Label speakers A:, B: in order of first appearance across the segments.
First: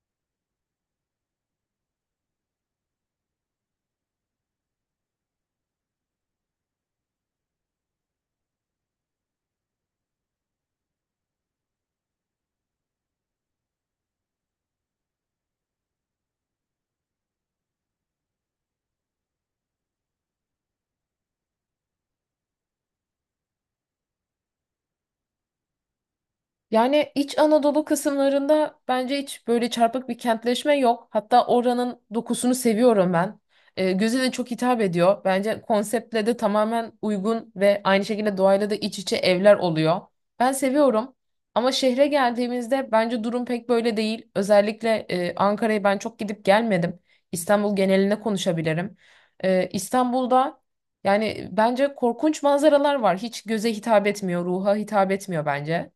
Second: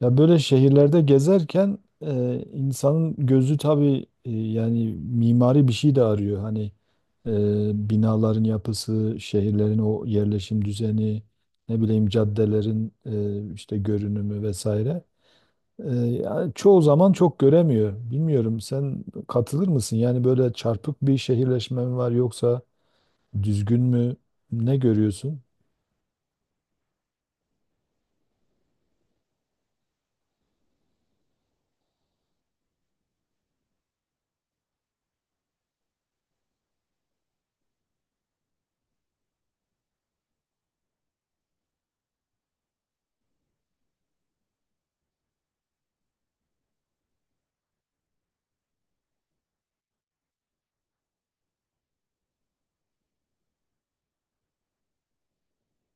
A: Ya böyle şehirlerde gezerken insanın gözü tabii yani mimari bir şey de arıyor. Hani binaların yapısı, şehirlerin o yerleşim düzeni, ne bileyim caddelerin işte görünümü vesaire. Yani çoğu zaman çok göremiyor. Bilmiyorum sen katılır mısın? Yani böyle çarpık bir şehirleşme mi var yoksa düzgün mü? Ne görüyorsun?
B: Yani İç Anadolu kısımlarında bence hiç böyle çarpık bir kentleşme yok. Hatta oranın dokusunu seviyorum ben. Göze de çok hitap ediyor. Bence konseptle de tamamen uygun ve aynı şekilde doğayla da iç içe evler oluyor. Ben seviyorum. Ama şehre geldiğimizde bence durum pek böyle değil. Özellikle Ankara'ya ben çok gidip gelmedim. İstanbul genelinde konuşabilirim. İstanbul'da yani bence korkunç manzaralar var. Hiç göze hitap etmiyor, ruha hitap etmiyor bence.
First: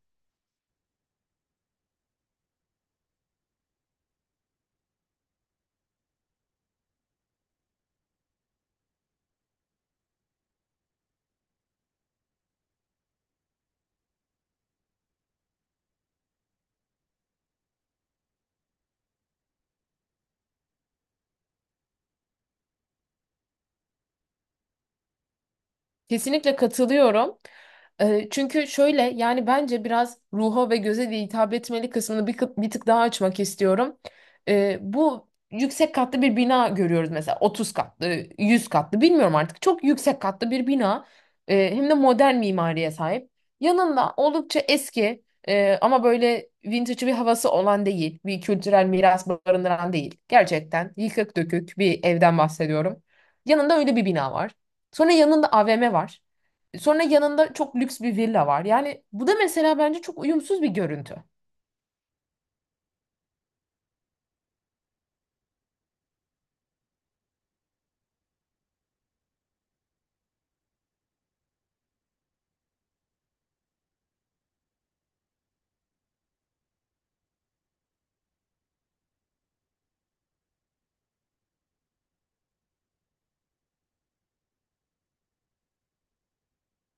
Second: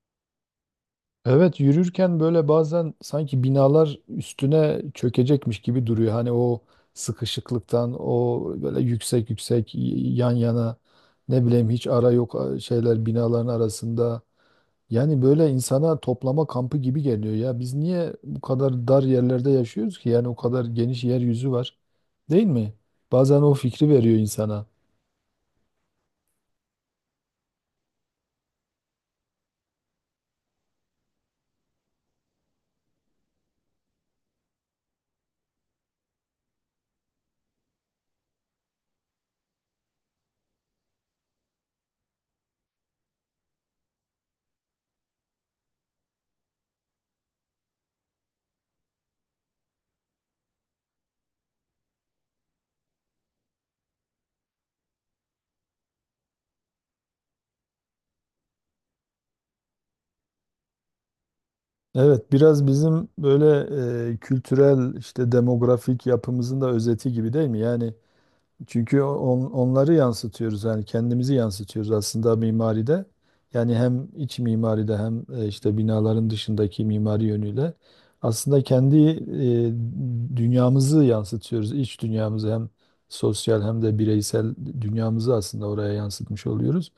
A: Evet, yürürken böyle bazen sanki binalar üstüne çökecekmiş gibi duruyor. Hani o sıkışıklıktan, o böyle yüksek yüksek yan yana ne bileyim hiç ara yok şeyler binaların arasında. Yani böyle insana toplama kampı gibi geliyor ya. Biz niye bu kadar dar yerlerde yaşıyoruz ki? Yani o kadar geniş yeryüzü var. Değil mi? Bazen o fikri veriyor insana.
B: Kesinlikle katılıyorum. Çünkü şöyle yani bence biraz ruha ve göze de hitap etmeli kısmını bir tık daha açmak istiyorum. Bu yüksek katlı bir bina görüyoruz mesela 30 katlı, 100 katlı bilmiyorum artık. Çok yüksek katlı bir bina. Hem de modern mimariye sahip. Yanında oldukça eski ama böyle vintage bir havası olan değil, bir kültürel miras barındıran değil. Gerçekten yıkık dökük bir evden bahsediyorum. Yanında öyle bir bina var. Sonra yanında AVM var. Sonra yanında çok lüks bir villa var. Yani bu da mesela bence çok uyumsuz bir görüntü.
A: Evet, biraz bizim böyle kültürel işte demografik yapımızın da özeti gibi değil mi? Yani çünkü onları yansıtıyoruz, yani kendimizi yansıtıyoruz aslında mimaride. Yani hem iç mimaride hem işte binaların dışındaki mimari yönüyle aslında kendi dünyamızı yansıtıyoruz. İç dünyamızı hem sosyal hem de bireysel dünyamızı aslında oraya yansıtmış oluyoruz.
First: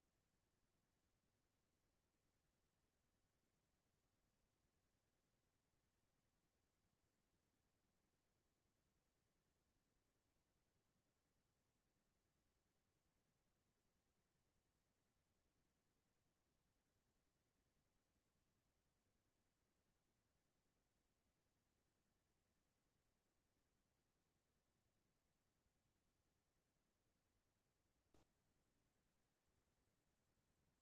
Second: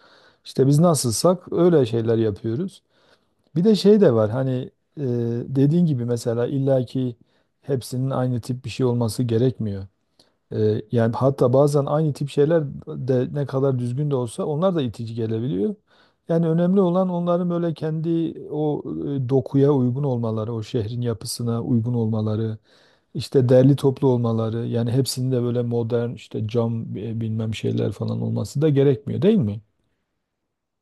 A: İşte biz nasılsak öyle şeyler yapıyoruz. Bir de şey de var hani e, dediğin gibi mesela illaki hepsinin aynı tip bir şey olması gerekmiyor. Yani hatta bazen aynı tip şeyler de ne kadar düzgün de olsa onlar da itici gelebiliyor. Yani önemli olan onların böyle kendi o dokuya uygun olmaları, o şehrin yapısına uygun olmaları, işte derli toplu olmaları. Yani hepsinin de böyle modern işte cam bilmem şeyler falan olması da gerekmiyor, değil mi?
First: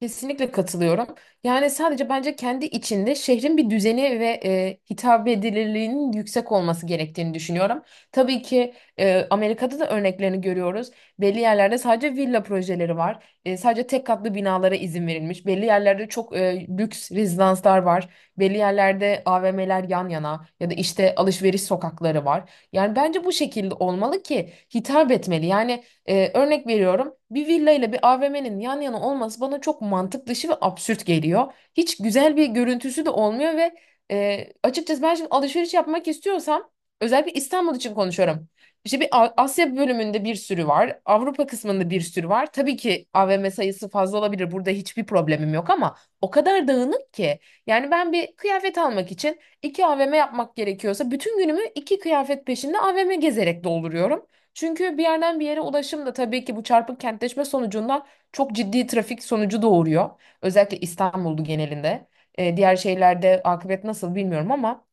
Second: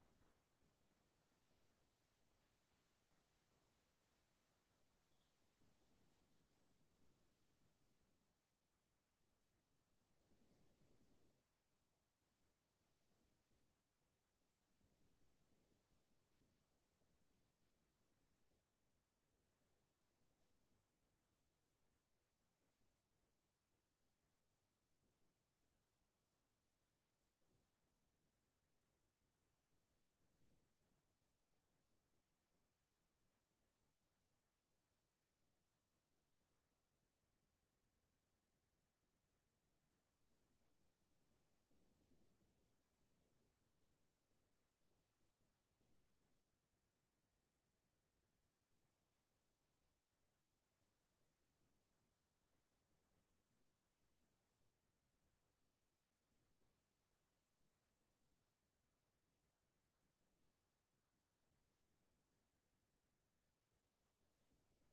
B: Kesinlikle katılıyorum. Yani sadece bence kendi içinde şehrin bir düzeni ve hitap edilirliğinin yüksek olması gerektiğini düşünüyorum. Tabii ki Amerika'da da örneklerini görüyoruz. Belli yerlerde sadece villa projeleri var. Sadece tek katlı binalara izin verilmiş. Belli yerlerde çok lüks rezidanslar var. Belli yerlerde AVM'ler yan yana ya da işte alışveriş sokakları var. Yani bence bu şekilde olmalı ki hitap etmeli. Yani örnek veriyorum, bir villa ile bir AVM'nin yan yana olması bana çok mantık dışı ve absürt geliyor. Hiç güzel bir görüntüsü de olmuyor ve açıkçası ben şimdi alışveriş yapmak istiyorsam, özellikle İstanbul için konuşuyorum. İşte bir Asya bölümünde bir sürü var. Avrupa kısmında bir sürü var. Tabii ki AVM sayısı fazla olabilir. Burada hiçbir problemim yok ama o kadar dağınık ki. Yani ben bir kıyafet almak için iki AVM yapmak gerekiyorsa bütün günümü iki kıyafet peşinde AVM gezerek dolduruyorum. Çünkü bir yerden bir yere ulaşım da tabii ki bu çarpık kentleşme sonucunda çok ciddi trafik sonucu doğuruyor. Özellikle İstanbul'du genelinde. Diğer şehirlerde akıbet nasıl bilmiyorum ama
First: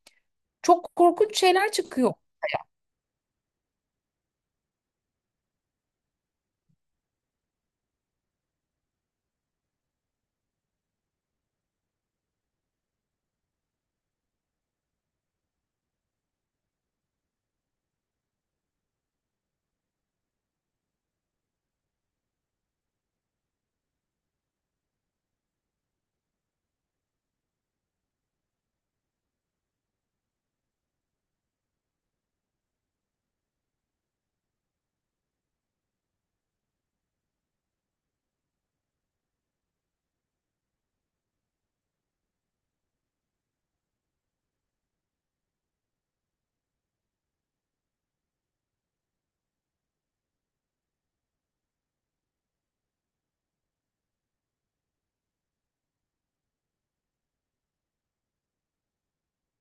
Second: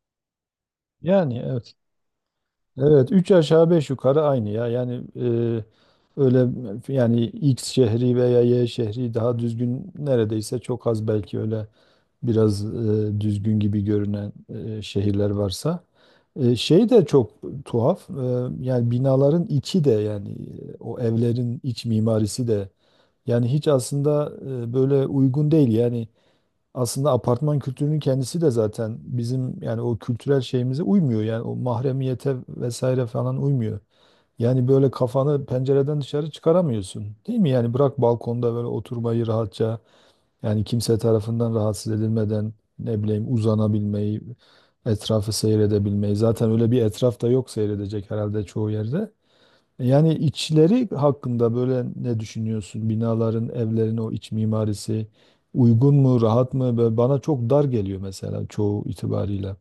B: çok korkunç
A: Yani
B: şeyler
A: evet.
B: çıkıyor.
A: Evet, 3 aşağı 5 yukarı aynı ya. Yani öyle, yani X şehri veya Y şehri daha düzgün neredeyse, çok az belki öyle biraz düzgün gibi görünen şehirler varsa. Şey de çok tuhaf. Yani binaların içi de, yani o evlerin iç mimarisi de yani hiç aslında böyle uygun değil. Yani aslında apartman kültürünün kendisi de zaten bizim, yani o kültürel şeyimize uymuyor. Yani o mahremiyete vesaire falan uymuyor. Yani böyle kafanı pencereden dışarı çıkaramıyorsun. Değil mi? Yani bırak balkonda böyle oturmayı rahatça, yani kimse tarafından rahatsız edilmeden ne bileyim uzanabilmeyi, etrafı seyredebilmeyi. Zaten öyle bir etraf da yok seyredecek herhalde çoğu yerde. Yani içleri hakkında böyle ne düşünüyorsun? Binaların, evlerin o iç mimarisi uygun mu, rahat mı? Böyle bana çok dar geliyor mesela çoğu itibariyle.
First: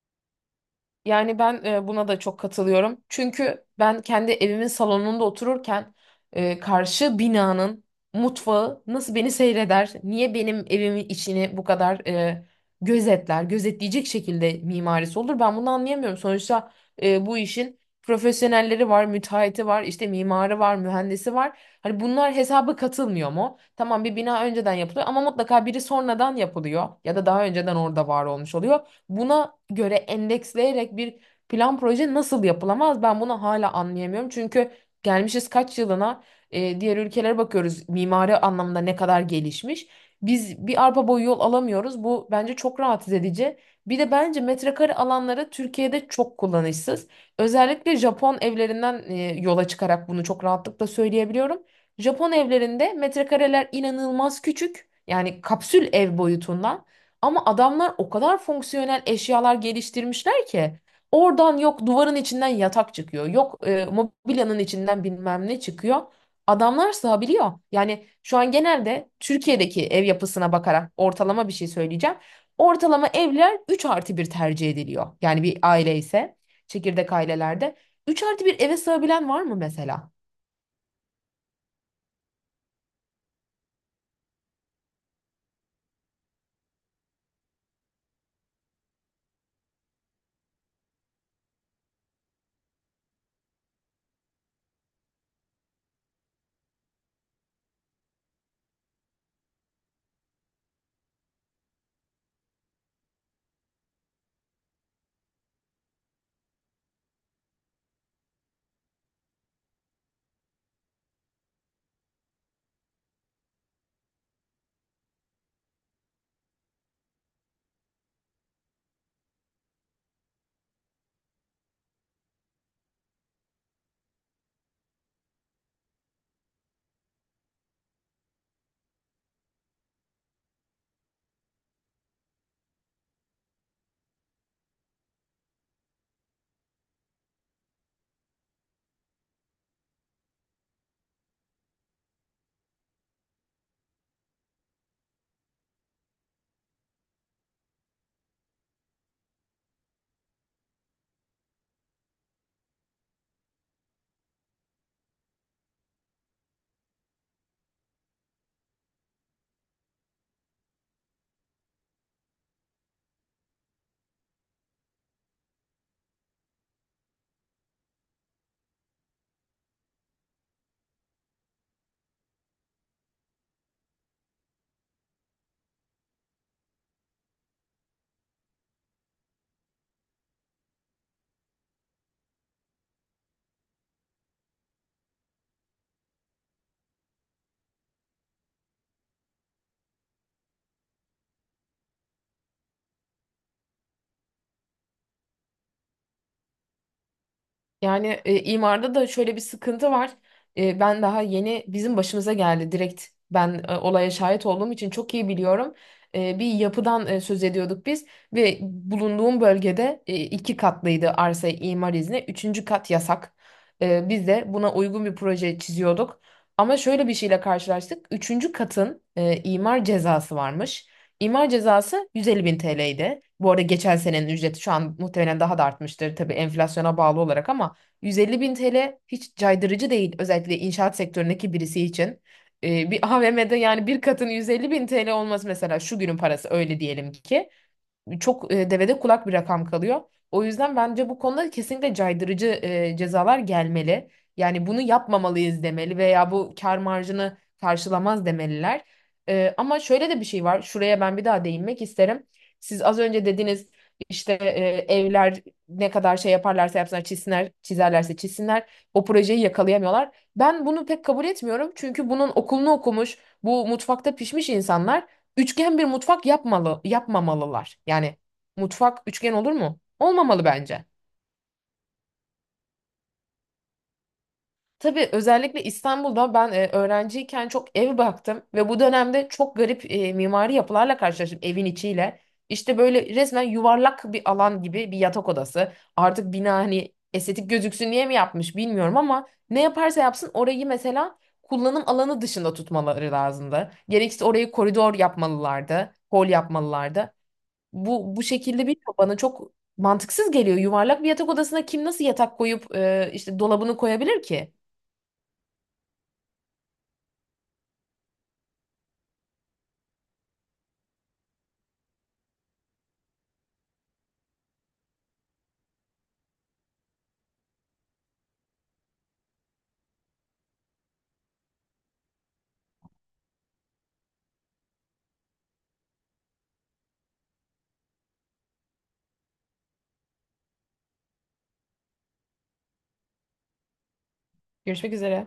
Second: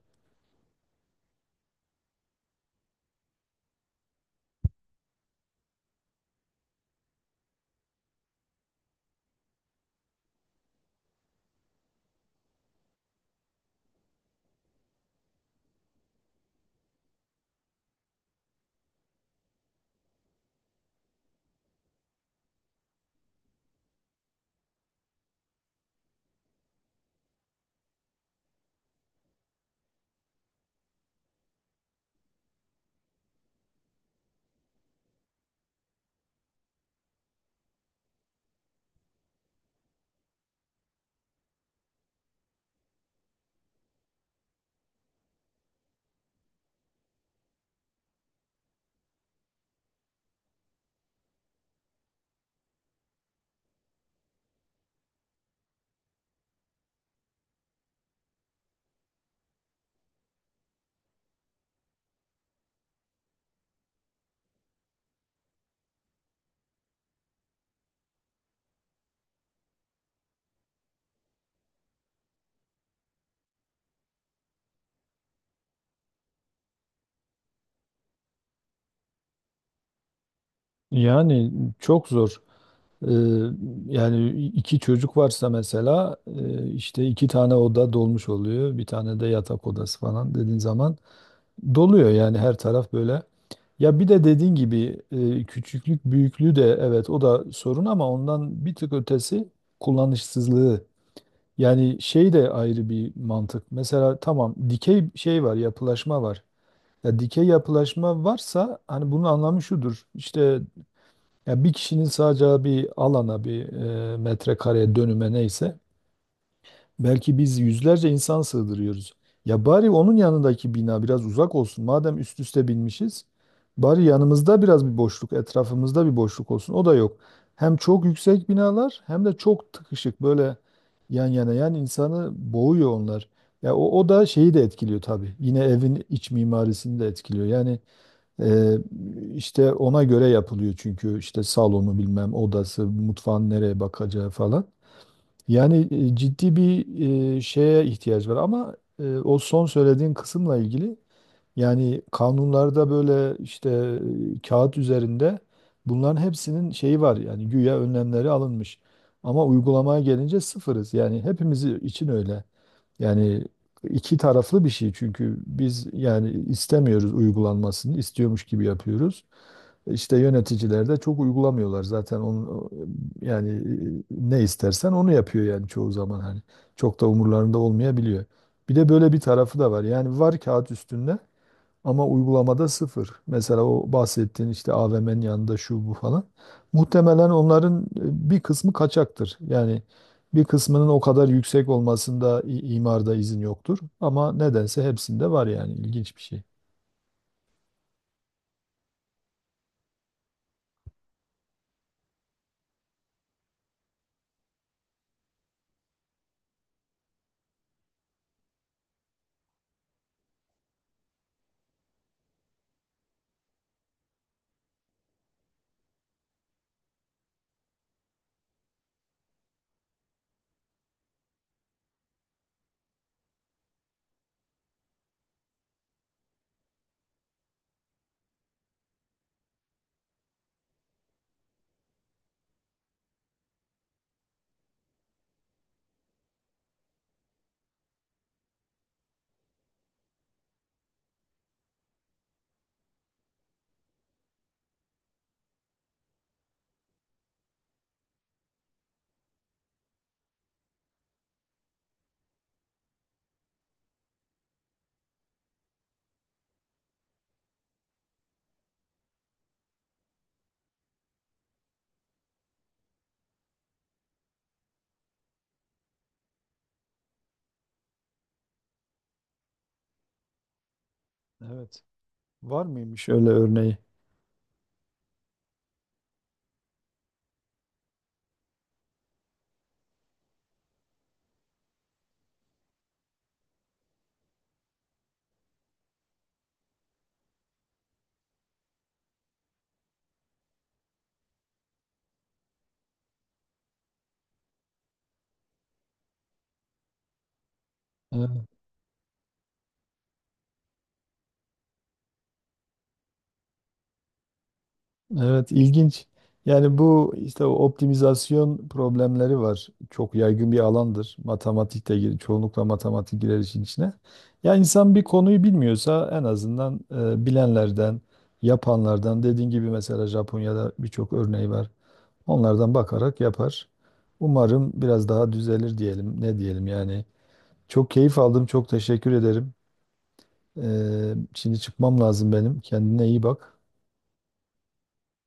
B: Yani ben buna da çok katılıyorum. Çünkü ben kendi evimin salonunda otururken karşı binanın mutfağı nasıl beni seyreder, niye benim evimin içini bu kadar gözetler, gözetleyecek şekilde mimarisi olur, ben bunu anlayamıyorum. Sonuçta bu işin profesyonelleri var, müteahhiti var, işte mimarı var, mühendisi var. Hani bunlar hesaba katılmıyor mu? Tamam, bir bina önceden yapılıyor ama mutlaka biri sonradan yapılıyor ya da daha önceden orada var olmuş oluyor. Buna göre endeksleyerek bir plan proje nasıl yapılamaz? Ben bunu hala anlayamıyorum. Çünkü gelmişiz kaç yılına, diğer ülkelere bakıyoruz mimari anlamda ne kadar gelişmiş. Biz bir arpa boyu yol alamıyoruz. Bu bence çok rahatsız edici. Bir de bence metrekare alanları Türkiye'de çok kullanışsız. Özellikle Japon evlerinden yola çıkarak bunu çok rahatlıkla söyleyebiliyorum. Japon evlerinde metrekareler inanılmaz küçük. Yani kapsül ev boyutunda. Ama adamlar o kadar fonksiyonel eşyalar geliştirmişler ki oradan, yok duvarın içinden yatak çıkıyor, yok mobilyanın içinden bilmem ne çıkıyor. Adamlar sığabiliyor. Yani şu an genelde Türkiye'deki ev yapısına bakarak ortalama bir şey söyleyeceğim. Ortalama evler 3 artı bir tercih ediliyor. Yani bir aile ise, çekirdek ailelerde 3 artı bir eve sığabilen var mı mesela?
A: Yani çok zor. Ee, Yani iki çocuk varsa mesela işte iki tane oda dolmuş oluyor. Bir tane de yatak odası falan dediğin zaman doluyor yani her taraf böyle. Ya bir de dediğin gibi küçüklük büyüklüğü de evet o da sorun ama ondan bir tık ötesi kullanışsızlığı. Yani şey de ayrı bir mantık. Mesela tamam, dikey şey var, yapılaşma var. Ya dikey yapılaşma varsa hani bunun anlamı şudur. İşte ya bir kişinin sadece bir alana, bir metrekareye, dönüme neyse belki biz yüzlerce insan sığdırıyoruz. Ya bari onun yanındaki bina biraz uzak olsun. Madem üst üste binmişiz, bari yanımızda biraz bir boşluk, etrafımızda bir boşluk olsun. O da yok. Hem çok yüksek binalar hem de çok tıkışık böyle yan yana yan, insanı boğuyor onlar. Ya o, o da şeyi de etkiliyor tabii. Yine evin iç mimarisini de etkiliyor. Yani e, işte ona göre yapılıyor çünkü işte salonu bilmem odası, mutfağın nereye bakacağı falan. Yani ciddi bir şeye ihtiyaç var ama o son söylediğin kısımla ilgili yani kanunlarda böyle işte kağıt üzerinde bunların hepsinin şeyi var, yani güya önlemleri alınmış. Ama uygulamaya gelince sıfırız. Yani hepimiz için öyle. Yani iki taraflı bir şey çünkü biz yani istemiyoruz uygulanmasını, istiyormuş gibi yapıyoruz. İşte yöneticiler de çok uygulamıyorlar zaten onu, yani ne istersen onu yapıyor yani çoğu zaman hani çok da umurlarında olmayabiliyor. Bir de böyle bir tarafı da var. Yani var kağıt üstünde ama uygulamada sıfır. Mesela o bahsettiğin işte AVM'nin yanında şu bu falan. Muhtemelen onların bir kısmı kaçaktır. Yani bir kısmının o kadar yüksek olmasında imarda izin yoktur. Ama nedense hepsinde var yani, ilginç bir şey.
B: Yani imarda da şöyle bir sıkıntı var. Ben daha yeni, bizim başımıza geldi direkt. Ben olaya şahit olduğum için çok iyi biliyorum. Bir yapıdan söz ediyorduk biz ve bulunduğum bölgede iki katlıydı arsa imar izni. Üçüncü kat yasak. Biz de buna uygun bir proje çiziyorduk. Ama şöyle bir şeyle karşılaştık. Üçüncü katın imar cezası varmış. İmar cezası 150 bin TL'ydi. Bu arada geçen senenin ücreti, şu an muhtemelen daha da artmıştır tabii enflasyona bağlı olarak, ama 150 bin TL hiç caydırıcı değil, özellikle inşaat sektöründeki birisi için. Bir AVM'de yani bir katın 150 bin TL olması, mesela şu günün parası öyle diyelim ki, çok devede kulak bir rakam kalıyor. O yüzden bence bu konuda kesinlikle caydırıcı cezalar gelmeli. Yani bunu yapmamalıyız demeli veya bu kar marjını karşılamaz demeliler. Ama şöyle de bir şey var. Şuraya ben bir daha değinmek isterim. Siz az önce dediniz, işte evler ne kadar şey yaparlarsa yapsınlar, çizsinler, çizerlerse çizsinler o projeyi yakalayamıyorlar. Ben bunu pek kabul etmiyorum. Çünkü bunun okulunu okumuş, bu mutfakta pişmiş insanlar üçgen bir mutfak yapmalı, yapmamalılar. Yani mutfak üçgen olur mu? Olmamalı bence.
A: Evet. Var mıymış öyle örneği?
B: Tabii, özellikle İstanbul'da ben öğrenciyken çok ev baktım ve bu dönemde çok garip mimari yapılarla karşılaştım evin içiyle. İşte böyle resmen yuvarlak bir alan gibi bir yatak odası. Artık bina hani estetik gözüksün diye mi yapmış bilmiyorum ama ne yaparsa yapsın, orayı mesela kullanım alanı dışında tutmaları lazımdı. Gerekirse orayı koridor yapmalılardı, hol yapmalılardı. Bu şekilde bir, bana çok mantıksız geliyor. Yuvarlak bir yatak odasına kim nasıl yatak koyup işte dolabını koyabilir ki?
A: Evet, ilginç. Yani bu işte o optimizasyon problemleri var. Çok yaygın bir alandır. Matematik de çoğunlukla matematik girer işin içine. Ya insan bir konuyu bilmiyorsa en azından bilenlerden, yapanlardan, dediğin gibi mesela Japonya'da birçok örneği var. Onlardan bakarak yapar. Umarım biraz daha düzelir diyelim. Ne diyelim yani. Çok keyif aldım. Çok teşekkür ederim. Şimdi çıkmam lazım benim. Kendine iyi bak.
B: Görüşmek üzere.